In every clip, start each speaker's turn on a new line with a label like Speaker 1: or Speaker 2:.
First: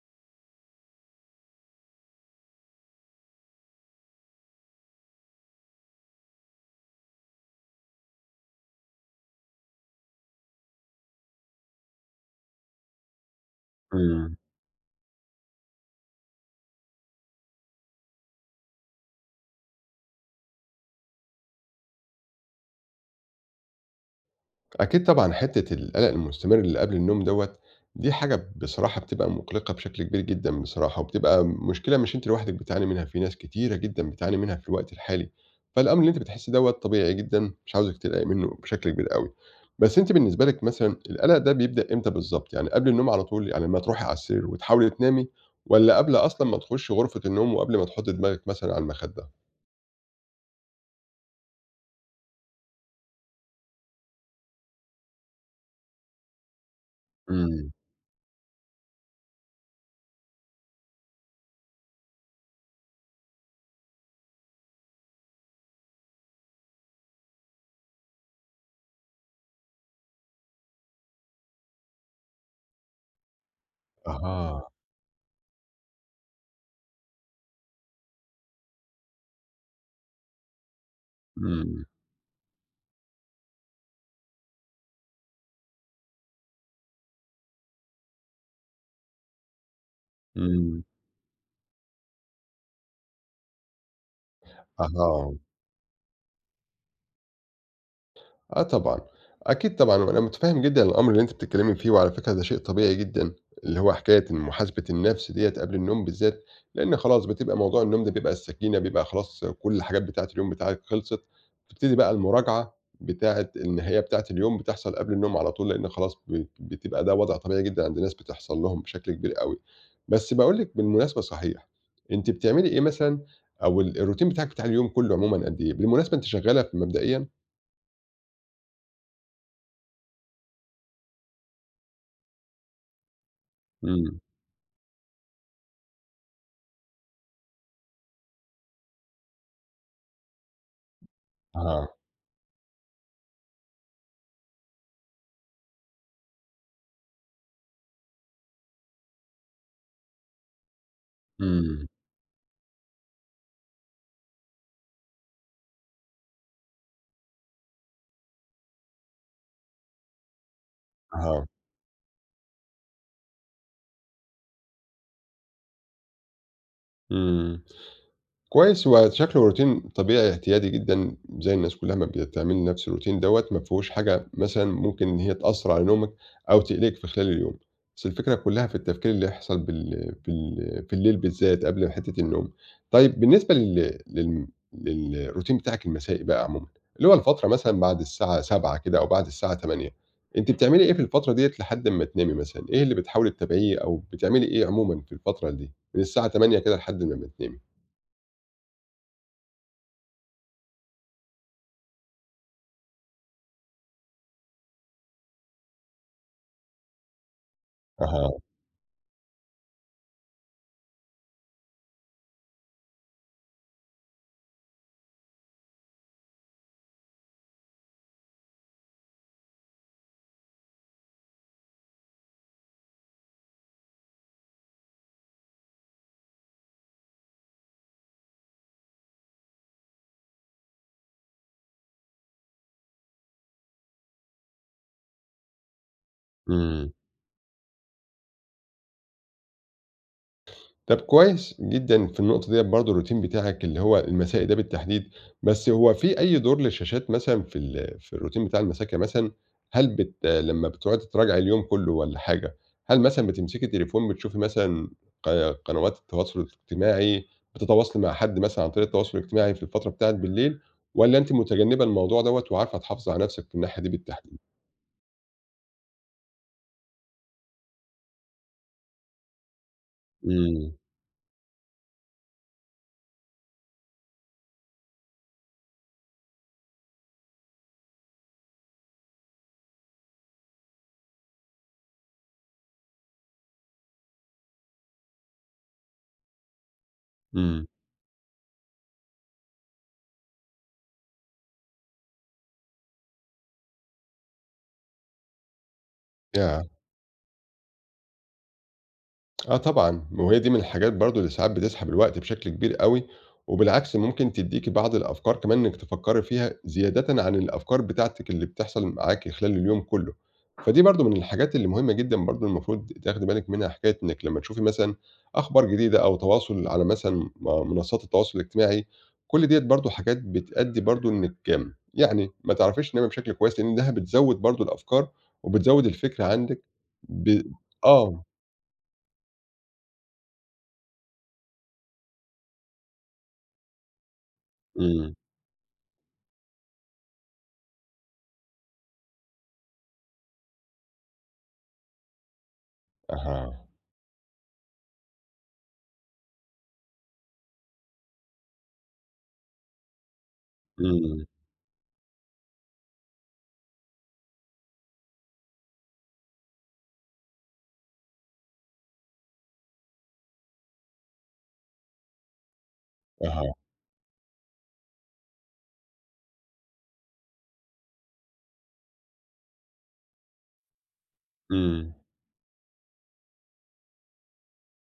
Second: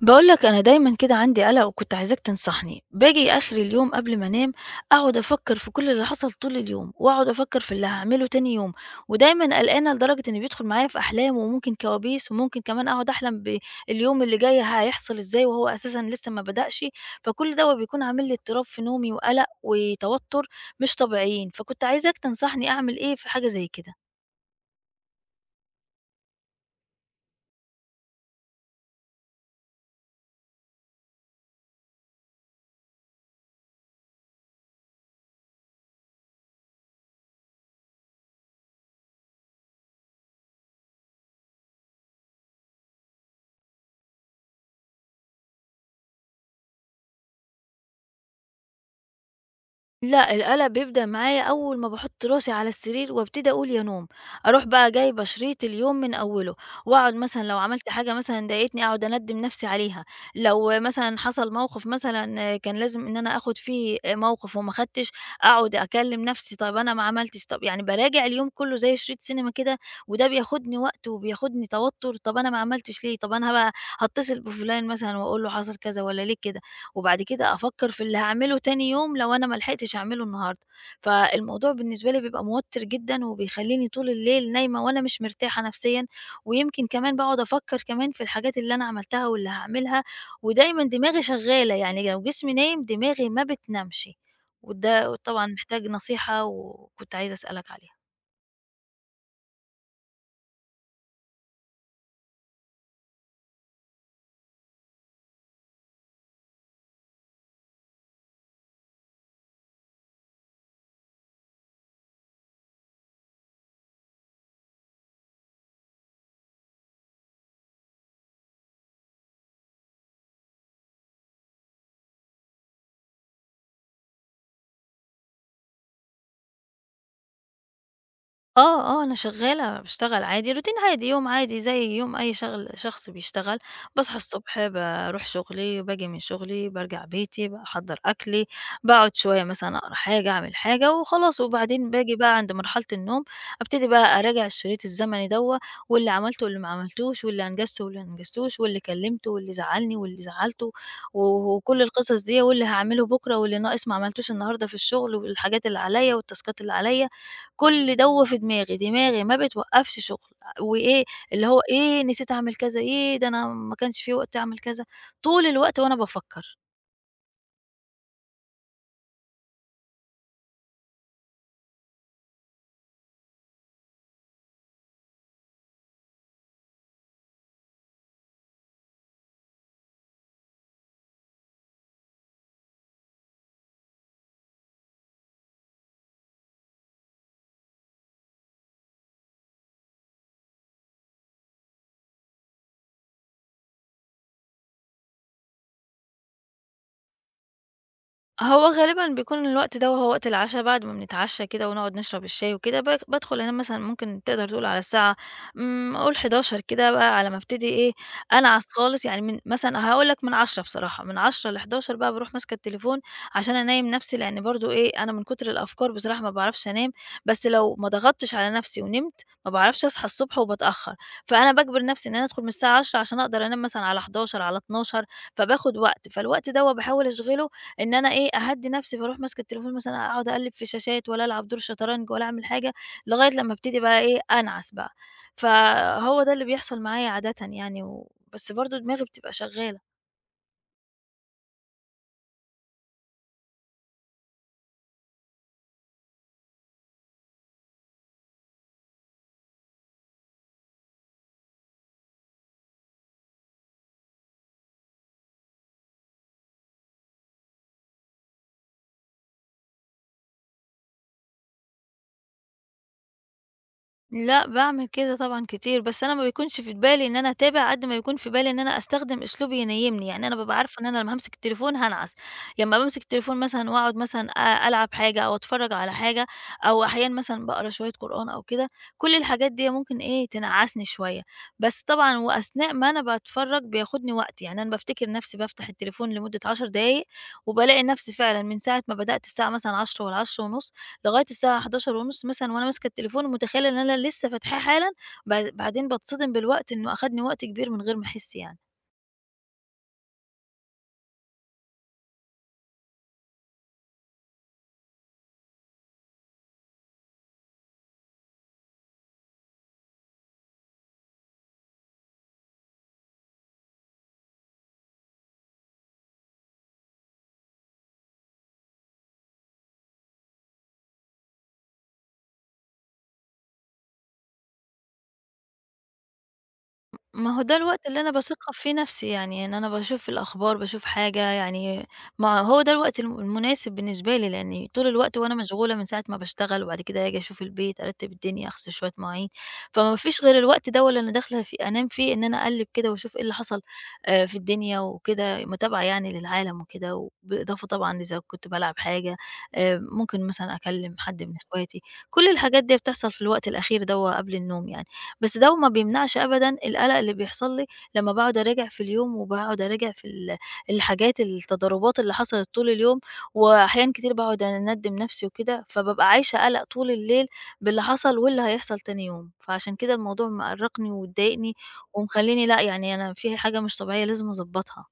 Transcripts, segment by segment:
Speaker 1: بقولك أنا دايمًا كده عندي قلق وكنت عايزاك تنصحني، باجي آخر اليوم قبل ما أنام أقعد أفكر في كل اللي حصل طول اليوم، وأقعد أفكر في اللي هاعمله تاني يوم، ودايمًا قلقانة لدرجة إن بيدخل معايا في أحلام وممكن كوابيس، وممكن كمان أقعد أحلم باليوم
Speaker 2: إمم.
Speaker 1: اللي جاي هيحصل إزاي وهو أساسًا لسه ما بدأش، فكل دوّة بيكون عامل لي اضطراب في نومي وقلق وتوتر مش طبيعيين، فكنت عايزاك تنصحني أعمل إيه في حاجة زي كده.
Speaker 2: أكيد طبعًا حتّة القلق المستمر اللي قبل النوم دوّة، دي حاجة بصراحة بتبقى مُقلقة بشكل كبير جدًا بصراحة، وبتبقى مشكلة مش أنتِ لوحدِك بتعاني منها، في ناس كتيرة جدًا بتعاني منها في الوقت الحالي، فالأمر اللي أنتِ بتحسّي دوّة طبيعي جدًا، مش عاوزِك تقلقي منّه بشكل كبير أوي. بس أنتِ بالنسبة لِك مثلًا القلق ده بيبدأ إمتى بالضبط؟ يعني قبل النوم على طول، يعني أمّا تروحي على السرير وتحاولي تنامي، والّا قبل أصلًا ما تخشي غرفة النوم وقبل ما تحطّي دماغِك مثلًا على المخدة؟
Speaker 1: لأ، القلق بيبدأ معايا أول ما باحط راسي على السرير وابتدي أقول يا نوم، أروح بقى جايبة شريط اليوم من أوله، وأقعد مثلًا لو
Speaker 2: إمم.
Speaker 1: عملت حاجة مثلًا ضايقتني أقعد أندّم نفسي عليها، لو مثلًا حصل موقف مثلًا كان لازم إن أنا آخد فيه موقف وما خدتش، أقعد أكلم نفسي طب أنا ما عملتش، طب يعني باراجع اليوم كله زي شريط سينما كده، وده بياخدني وقت وبياخدني توتر، طب أنا ما عملتش ليه، طب أنا بقى هاتصل
Speaker 2: أها.
Speaker 1: بفلان مثلًا وأقول له حصل كذا والّا ليه كده. وبعد كده أفكّر في اللي هاعمله تاني يوم لو أنا ما لحقتش أعمله النهارده، فالموضوع
Speaker 2: إمم.
Speaker 1: بالنسبة لي بيبقى موتّر جدًا وبيخلّيني طول الليل نايمة وأنا مش مرتاحة نفسيًا، ويمكن كمان باقعد أفكّر كمان في الحاجات اللي أنا عملتها واللي هاعملها،
Speaker 2: إمم.
Speaker 1: ودايمًا دماغي شغّالة، يعني لو جسمي نايم دماغي ما بتنامش، وده
Speaker 2: أها.
Speaker 1: طبعًا محتاج نصيحة وكنت عايزة أسألك عليها.
Speaker 2: آه طبعًا، أكيد طبعًا، وأنا متفهّم جدًا الأمر اللي أنتِ بتتكلّمي فيه، وعلى فكرة ده شيء طبيعي جدًا، اللي هو حكاية إن محاسبة النَفْس ديّة قبل النوم بالذات، لإن خلاص بتبقى موضوع النوم ده بيبقى السكينة، بيبقى خلاص كل الحاجات بتاعة اليوم بتاعِك خلصت، تبتدي بقى المراجعة بتاعة النهاية بتاعة اليوم بتحصل قبل النوم على طول، لإن خلاص بتبقى ده وضع طبيعي جدًا عند ناس بتحصل لهم بشكل كبير أوي. بس باقول لِك بالمناسبة صحيح، أنتِ بتعملي إيه مثلًا أو ال الroutine بتاعِك بتاع اليوم كُلّه عمومًا قد إيه؟ بالمناسبة أنتِ شغّالة ف مبدئيًا؟
Speaker 1: آه، آه، أنا شغّالة، باشتغل عادي، روتين عادي، يوم عادي زي يوم أي شغل شخص بيشتغل، باصحى
Speaker 2: إمم.
Speaker 1: الصبح باروح شغلي، باجي من شغلي، بارجع بيتي، باحضّر أكلي، باقعد شوية مثلًا أقرا حاجة، أعمل حاجة وخلاص،
Speaker 2: أها.
Speaker 1: وبعدين باجي بقى عند مرحلة النوم، أبتدي بقى أراجع الشريط الزمني دوّة واللي عملته واللي ما عملتوش واللي أنجزته واللي ما أنجزتوش واللي كلّمته واللي زعّلني واللي زعّلته و وكل
Speaker 2: إمم.
Speaker 1: القصص ديّة واللي هاعمله بُكرة واللي ناقص ما عملتوش النهارده في الشغل والحاجات اللي عليّا والتاسكات اللي عليّا. كل دَوّة في دماغي، دماغي ما بتوقّفش شغل، وإيه
Speaker 2: أها.
Speaker 1: اللي هو إيه نسيت أعمل كذا، إيه ده أنا ما كانش في وقت أعمل كذا، طول الوقت وأنا بافكّر.
Speaker 2: إمم. كويس، هو شكله روتين طبيعي اعتيادي جدًا زي الناس كلّها ما بتعمل نفس الروتين دوّة، ما فيهوش حاجة مثلًا ممكن إن هي تأثّر على نومك أو تقلقِك في خلال اليوم، بس الفكرة كلّها في التفكير اللي يحصل بال في ال في الليل بالذات قبل حتّة النوم. طيب بالنسبة لل لل للروتين بتاعِك المسائي بقى عمومًا، اللي هو الفترة مثلًا بعد الساعة 19:00 كده أو بعد الساعة 20:00 أنتِ بتعملي إيه في الفترة ديّة لحد أمّا تنامي مثلًا؟ إيه اللي بتحاولي تتابعيه أو بتعملي إيه عمومًا في الفترة دي من الساعة 20:00 كده لحد لمّا تنامي؟
Speaker 1: هو غالبًا بيكون الوقت ده وهو وقت العشا، بعد ما بنتعشى كده ونقعد نشرب الشاي وكده، بادخل أنام مثلًا ممكن تقدر تقول على الساعة قُل 23:00 كده بقى على ما ابتدي إيه،
Speaker 2: أها.
Speaker 1: أنعس خالص يعني من مثلًا هاقول لك من 22:00 بصراحة، من 22:00 ل23:00 بقى باروح ماسكة التليفون عشان أنيّم نفسي، لإن برضه إيه، أنا من كتر الأفكار بصراحة ما باعرفش أنام، بس لو ما ضغطتش على نفسي ونمت، ما باعرفش أصحى الصبح وباتأخر، فأنا باجبر نفسي إن أنا أدخل من الساعة 22:00 عشان أقدر أنام مثلًا على 23:00 على 00:00، فباخد وقت، فالوقت دوّة باحاول أشغله إن أنا إيه، أهدّي نَفْسي، فاروح ماسكة التليفون مثلًا أقعد أقلِّب في شاشات والّا ألعب دور شطرنج والّا أعمل حاجة، لغاية لمّا ابتدي بقى إيه، أنعس بقى. فهو ده اللي بيحصل
Speaker 2: إمم.
Speaker 1: معايا عادةً يعني و بس برضه دماغي بتبقى شغّالة.
Speaker 2: طب كويس جدًا في النقطة ديّة برضه الروتين بتاعك اللي هو المسائي ده بالتحديد، بس هو في أي دور للشاشات مثلًا في الروتين بتاع المساكة مثلًا؟ هل لمّا بتقعدي تراجعي اليوم كله والّا حاجة، هل مثلًا بتمسكي التليفون بتشوفي مثلًا ق قنوات التواصل الاجتماعي، بتتواصلي مع حد مثلًا عن طريق التواصل الاجتماعي في الفترة بتاعة بالليل، والّا أنتِ متجنبة الموضوع دوّة وعارفة تحافظي على نفسِك في الناحية دي بالتحديد؟
Speaker 1: لأ، باعمل كده طبعًا كتير، بس أنا ما بيكونش في بالي إن أنا أتابع قد ما بيكون في بالي إن أنا أستخدم أسلوب ينيّمني، يعني أنا بابقى
Speaker 2: إمم.
Speaker 1: عارفة إن أنا لمّا هامسك التليفون هانعس، لمّا بامسك التليفون مثلًا وأقعد مثلًا ألعب حاجة أو أتفرّج على حاجة أو أحيانًا مثلًا باقرا شوية قرآن أو كده، كل الحاجات دي ممكن إيه، تنعسني شوية، بس طبعًا وأثناء ما أنا باتفرّج بياخدني وقت، يعني أنا بافتكر نفسي بافتح التليفون لمدة 10 دقايق،
Speaker 2: إمم.
Speaker 1: وبالاقي نفسي فعلًا من ساعة ما بدأت الساعة مثلًا 10:00 والّا 10:30 لغاية الساعة 23:30 مثلًا وأنا ماسكة التليفون ومتخيلة إن أنا لسه فاتحاه حالًا، بعدين باتصدم
Speaker 2: ياه!
Speaker 1: بالوقت إنه أخدني وقت كبير من غير ما أحس يعني.
Speaker 2: اه طبعا وهي دي من الحاجات برضو اللي ساعات بتسحب الوقت بشكل كبير قوي وبالعكس ممكن تديكي بعض الافكار كمان انك تفكري فيها زيادة عن الافكار بتاعتك اللي بتحصل معاكي خلال اليوم كله فدي برضو من الحاجات اللي مهمة جدا برضو المفروض تاخدي بالك منها حكاية انك لما تشوفي مثلا اخبار جديدة او تواصل على مثلا منصات التواصل الاجتماعي كل ديت برضو حاجات بتأدي برضو انك يعني ما تعرفيش تنامي بشكل كويس لان ده بتزود برضو الافكار وبتزود الفكرة عندك
Speaker 1: ما
Speaker 2: ب...
Speaker 1: هو ده الوقت اللي أنا
Speaker 2: اه.
Speaker 1: باثقّف فيه نَفْسي، يعني إن أنا باشوف الأخبار، باشوف حاجة يعني ما هو ده الوقت المناسب بالنسبة لي، لإني طول
Speaker 2: إمم.
Speaker 1: الوقت وأنا مشغولة من ساعة ما باشتغل، وبعد كده آجي أشوف البيت، أرتّب الدنيا، أغسل شوية مواعين، فما فيش غير الوقت دوّة اللي أنا داخلة فيه أنام فيه، إن أنا أقلِّب كده وأشوف إيه اللي حصل
Speaker 2: أها.
Speaker 1: في الدنيا وكده، متابعة يعني للعالم وكده، وبإضافة طبعًا إذا كنت بالعب حاجة، ممكن مثلًا أكلِّم حد
Speaker 2: أمم.
Speaker 1: من إخواتي، كل الحاجات ديّة بتحصل في الوقت الأخير دوّة قبل النوم يعني. بس ده وما بيمنعش أبدًا القلق اللي بيحصل لي لمّا باقعد أراجع في اليوم، وباقعد أراجع في الحاجات التضاربات اللي حصلت طول اليوم،
Speaker 2: أها.
Speaker 1: وأحيان كتير باقعد أندّم نفسي وكده، فبابقى عايشة قلق طول الليل باللي حصل واللي هيحصل تاني يوم، فعشان كده الموضوع مأرّقني ومضايقني
Speaker 2: أمم.
Speaker 1: ومخلّيني لأ، يعني أنا في حاجة مش طبيعية لازم أضبّطها.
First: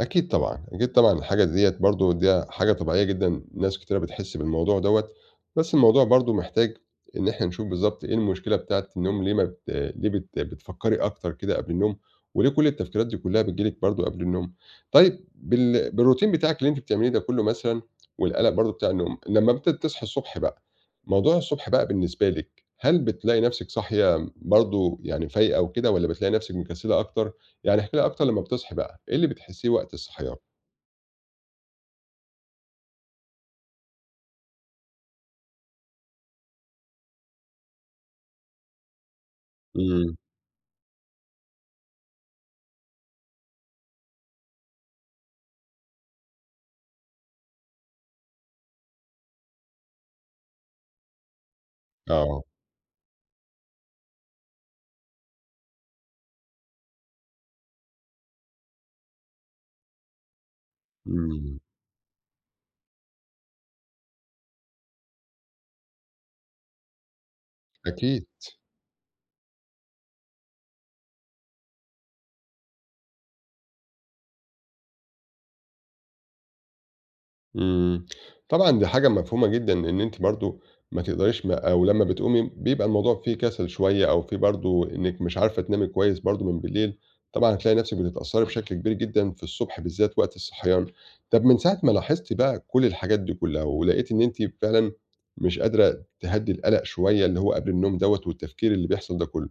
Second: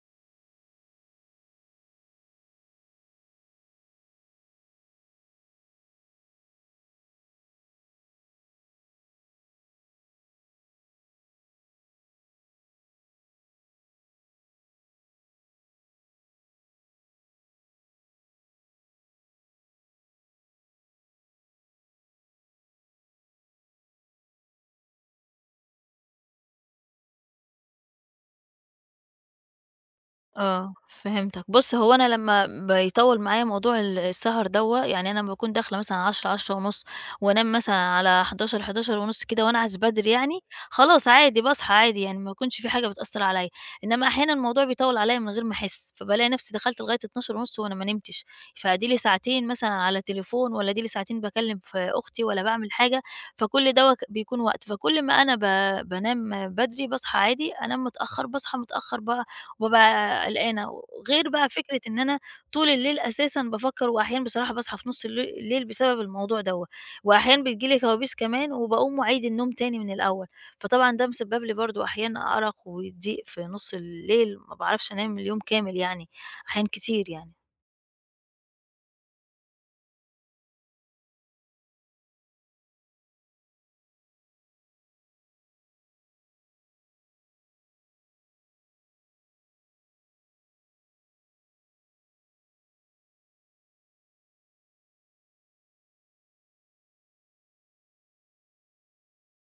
Speaker 2: أكيد طبعًا، أكيد طبعًا الحاجة ديّة برضه دي حاجة طبيعية جدًا، ناس كتيرة بتحس بالموضوع دوّة، بس الموضوع برضه محتاج إن إحنا نشوف بالضبط إيه المشكلة بتاعة النوم ليه ما بت ليه بت بتفكّري أكتر كده قبل النوم، وليه كل التفكيرات دي كلّها بتيجي لِك برضه قبل النوم؟ طيب بالروتين بتاعِك اللي أنتِ بتعمليه ده كلّه مثلًا والقلق برضه بتاع النوم، لمّا تصحي الصبح بقى، موضوع الصبح بقى بالنسبة لِك، هل بتلاقي نَفْسِك صاحية برضه يعني فايقة وكده والّا بتلاقي نَفْسِك مكسّلة أكتر؟ يعني احكي لي أكتر لمّا بتصحي بقى، إيه اللي بتحسيه وقت الصحيان؟
Speaker 1: آه، فهمتك. بُص، هو أنا لمّا بيطوّل معايا موضوع السهر دوّة، يعني أنا لمّا باكون داخلة مثلًا على 22:00، 22:30 وأنام مثلًا على 23:00، 23:30 كده وأنعس بدري
Speaker 2: إمم.
Speaker 1: يعني، خلاص عادي باصحى عادي يعني ما بيكونش في حاجة بتأثّر عليّا، إنّما أحيانًا الموضوع بيطوّل عليّا من غير ما أحس، فبالاقي نَفْسي دخلت لغاية 00:30 وأنا ما نمتش، فأدي لي ساعتين مثلًا على تليفون والّا أدي لي ساعتين باكلّم في أختي
Speaker 2: آه.
Speaker 1: ولا باعمل حاجة، فكل دوّة بيكون وقت، فكل ما أنا بانام بدري باصحى عادي، أنام متأخّر باصحى متأخّر وبابقى قلقانة، غير بقى
Speaker 2: إمم.
Speaker 1: فكرة إن أنا طول الليل أساسًا بافكّر وأحيانًا بصراحة باصحى في نُص الليل بسبب الموضوع دوّة، وأحيانًا بتيجي لي كوابيس
Speaker 2: أكيد.
Speaker 1: كمان وباقوم وأعيد النوم تاني من الأول، فطبعًا ده مسبب لي برضه أحيانًا أرق وضيق في نُص الليل، ما باعرفش أنام اليوم كامل يعني، أحيان كتير يعني.
Speaker 2: إمم. طبعًا دي حاجة مفهومة جدًا، لإن أنتِ برضه ما تقدريش ما أو لمّا بتقومي بيبقى الموضوع فيه كسل شوية أو فيه برضه إنِّك مش عارفة تنامي كويس برضه من بالليل، طبعًا هتلاقي نَفْسِك بتتأثّري بشكل كبير جدًا في الصبح بالذات وقت الصحيان. طَب من ساعة ما لاحظتِ بقى كل الحاجات دي كُلّها ولقيتِ إن أنتِ فعلًا مش قادرة تهدّي القلق شوية اللي هو قبل النوم دوّة والتفكير اللي بيحصل ده كُلّه،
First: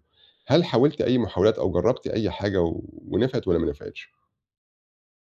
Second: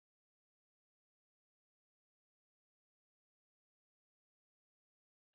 Speaker 2: هل حاولتِ أي محاولات أو جرّبتِ أي حاجة ونفعت والّا ما نفعتش؟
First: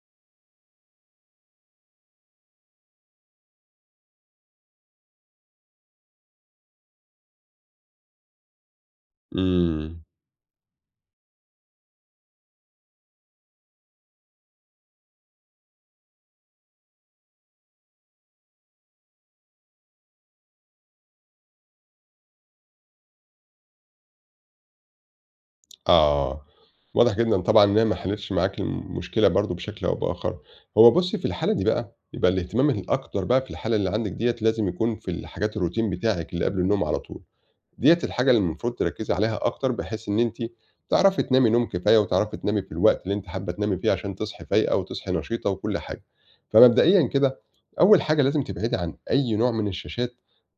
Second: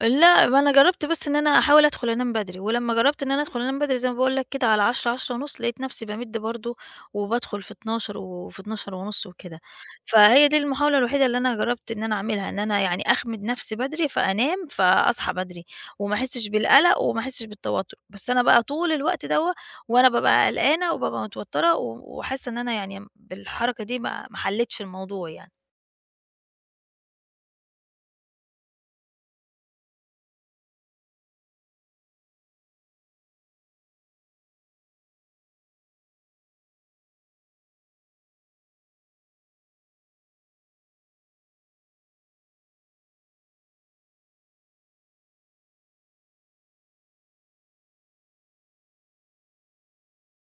Speaker 1: لأ، ما أنا جرّبت بس إن أنا أحاول أدخل أنام بدري، ولمّا جرّبت إن أنا أدخل أنام بدري زي ما باقول لك كده على 22:00، 22:30 لقيت نفسي بامِد برضه وبادخل في 00:00 وفي 00:30 وكده.
Speaker 2: إمم.
Speaker 1: فهي دي المحاولة الوحيدة اللي أنا جرّبت إن أنا أعملها، إن أنا يعني أخمِد نفسي بدري فأنام فأصحى بدري وما أحسّش بالقَلَق وما أحسّش بالتوتُّر. بس أنا بقى طول الوقت دوّة وأنا بابقى قلقانة وبابقى متوتّرة وحاسّة إن أنا يعني بالحركة دي ما حلّيتش الموضوع يعني.
Speaker 2: آه. واضح جدًا طبعًا إن هي ما حلتش معاك المشكلة برضه بشكل أو بآخر. هو بُصّي، في الحالة دي بقى، يبقى الاهتمام الأكتر بقى في الحالة اللي عندِك ديّة لازم يكون في الحاجات الروتين بتاعِك اللي قبل النوم على طول. ديّة الحاجة اللي المفروض تركّزي عليها أكتر، بحيث إن أنتِ تعرفي تنامي نوم كفاية، وتعرفي تنامي في الوقت اللي أنتِ حابة تنامي فيه عشان تصحي فايقة وتصحي نشيطة وكل حاجة. فمبدئيًا كده، أول حاجة لازم تبعدي عن أي نوع من الشاشات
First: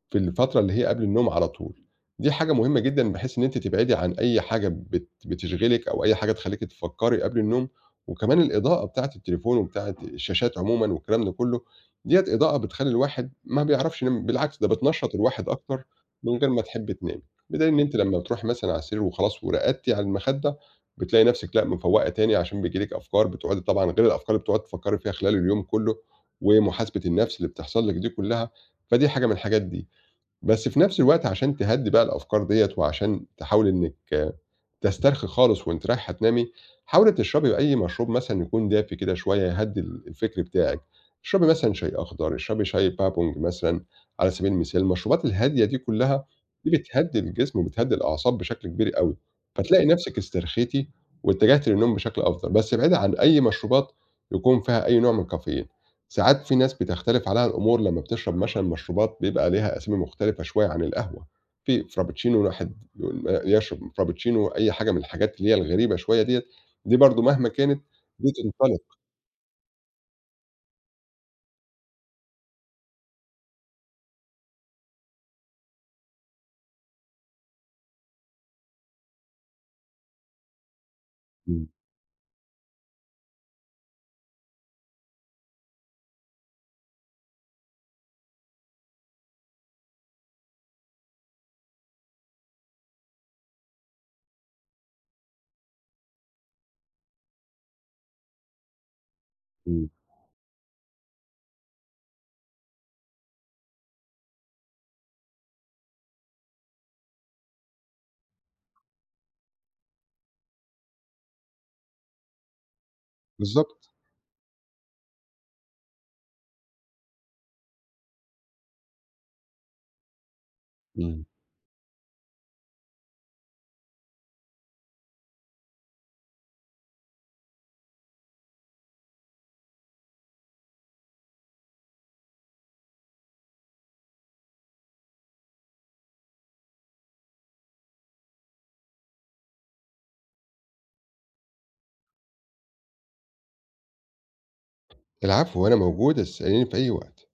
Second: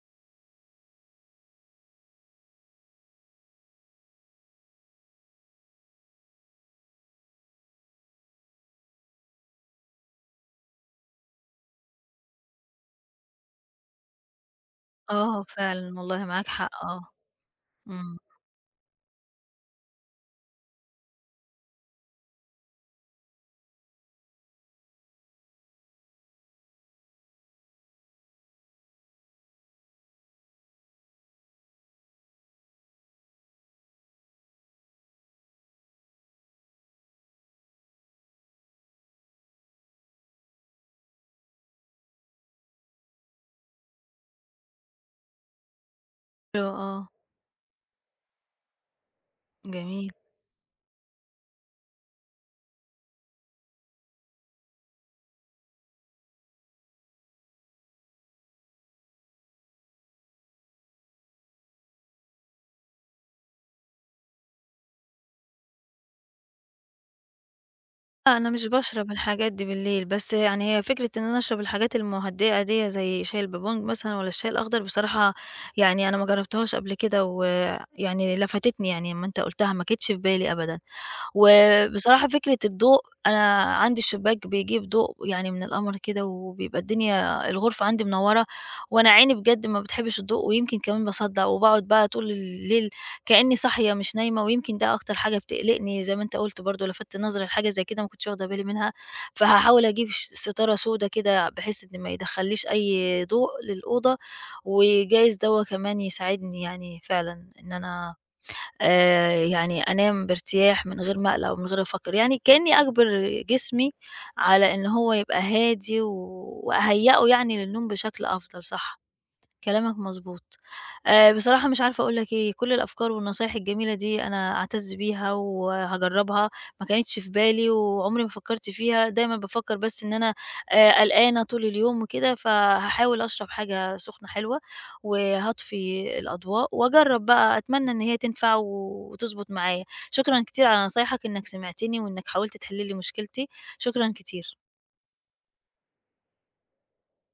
Speaker 2: في الفترة اللي هي قبل النوم على طول، دي حاجة مهمة جدًا بحيث إن أنتِ تبعدي عن أي حاجة بتشغلِك أو أي حاجة تخلّيكِ تفكّري قبل النوم، وكمان الإضاءة بتاعة التليفون وبتاعة الشاشات عمومًا والكلام ده كلّه، ديّة إضاءة بتخلّي الواحد ما بيعرفش ينام، بالعكس ده بتنشّط
Speaker 1: آه،
Speaker 2: الواحد أكتر
Speaker 1: فعلًا والله
Speaker 2: من
Speaker 1: معاك
Speaker 2: غير ما
Speaker 1: حق
Speaker 2: تحبّي
Speaker 1: آه.
Speaker 2: تنامي، بدليل إن أنتِ
Speaker 1: إمم.
Speaker 2: لمّا بتروحي مثلًا على السرير وخلاص ورقدتِ على المخدة، بتلاقي نفسِك لأ مفوّقة تاني عشان بييجي لِك أفكار بتقعدي طبعًا غير الأفكار اللي بتقعدي تفكّري فيها خلال اليوم كلّه، ومحاسبة النفس اللي بتحصل لِك دي كلّها، فدي حاجة من الحاجات دي. بس في نفس الوقت عشان تهدّي بقى الأفكار ديّة وعشان تحاولي إنِّك تسترخي خالص وأنتِ رايحة تنامي، حاولي تشربي أي مشروب مثلًا يكون دافي كده شوية يهدّي ال الفكر بتاعِك، اشربي مثلًا شاي أخضر، اشربي شاي بابونج مثلًا على سبيل المثال، المشروبات الهادية دي كلّها دي
Speaker 1: آه،
Speaker 2: بتهدّي الجسم وبتهدّي الأعصاب بشكل كبير أوي، فتلاقي
Speaker 1: جميل.
Speaker 2: نفسِك استرخيتِ واتجهتِ للنوم بشكل أفضل، بس ابعدي عن أي مشروبات يكون فيها أي نوع من الكافيين. ساعات في ناس بتختلف عليها الأمور لمّا بتشرب مثلًا مشروبات بيبقى ليها أسامي مختلفة شوية عن القهوة، في فرابتشينو الواحد يقول يشرب فرابتشينو أي حاجة من الحاجات اللي هي الغريبة شوية ديّة، دي برضه مهما كانت
Speaker 1: لأ، أنا مش
Speaker 2: بتنطلق.
Speaker 1: باشرب الحاجات دي بالليل، بس يعني هي فكرة إن أنا أشرب الحاجات المُهدِّئة ديّة زي شاي البابونج مثلًا والّا الشاي الأخضر بصراحة يعني أنا ما جرّبتهاش قبل كده ويعني لفتتني يعني أمّا أنت قُلتها ما جِتش في بالي أبدًا.
Speaker 2: إمم.
Speaker 1: وبصراحة فكرة الضوء، أنا عندي الشباك بيجيب ضوء يعني من القمر كده وبيبقى الدنيا الغرفة عندي منوّرة وأنا عيني بجد ما بتحبّش الضوء ويمكن كمان باصدّع وباقعد بقى طول الليل كإني صاحية مش نايمة، ويمكن ده أكتر حاجة بتقلقني زي ما أنت قُلت برضه لَفَتّ نظري لحاجة زي كده ما كنتش واخدة بالي منها، فهاحاول
Speaker 2: إمم.
Speaker 1: أجيب ستارة سودا كده بحيث إن ما يدخّليش أي ضوء للأوضة، وجايز دَوّة كمان يساعدني يعني فعلًا إن أنا يعني أنام بارتياح من غير ما أقلق ومن غير ما أفكّر، يعني كإني أجبر
Speaker 2: بالضبط.
Speaker 1: جسمي على إن هو يبقى هادي وأهيّئه يعني للنوم بشكل أفضل، صح. كلامك مضبوط.
Speaker 2: إمم.
Speaker 1: بصراحة مش عارفة أقول لك إيه، كل الأفكار والنصايح الجميلة دي أنا أعتز بيها وهاجرّبها، ما كانتش في بالي وعمري ما فكّرت فيها، دايمًا بافكّر بس إن أنا قلقانة طول اليوم وكده، فهاحاول أشرب حاجة سُخنة حلوة وهاطفي الأضواء وأجرّب بقى، أتمنى إن هي تنفع وتضبط معايا. شكرًا كتير على نصايحك إنّك سمعتني وإنّك حاولت تحل لي مشكلتي، شكرًا كتير.
Speaker 2: العفو، وأنا موجود، اسأليني في أي وقت.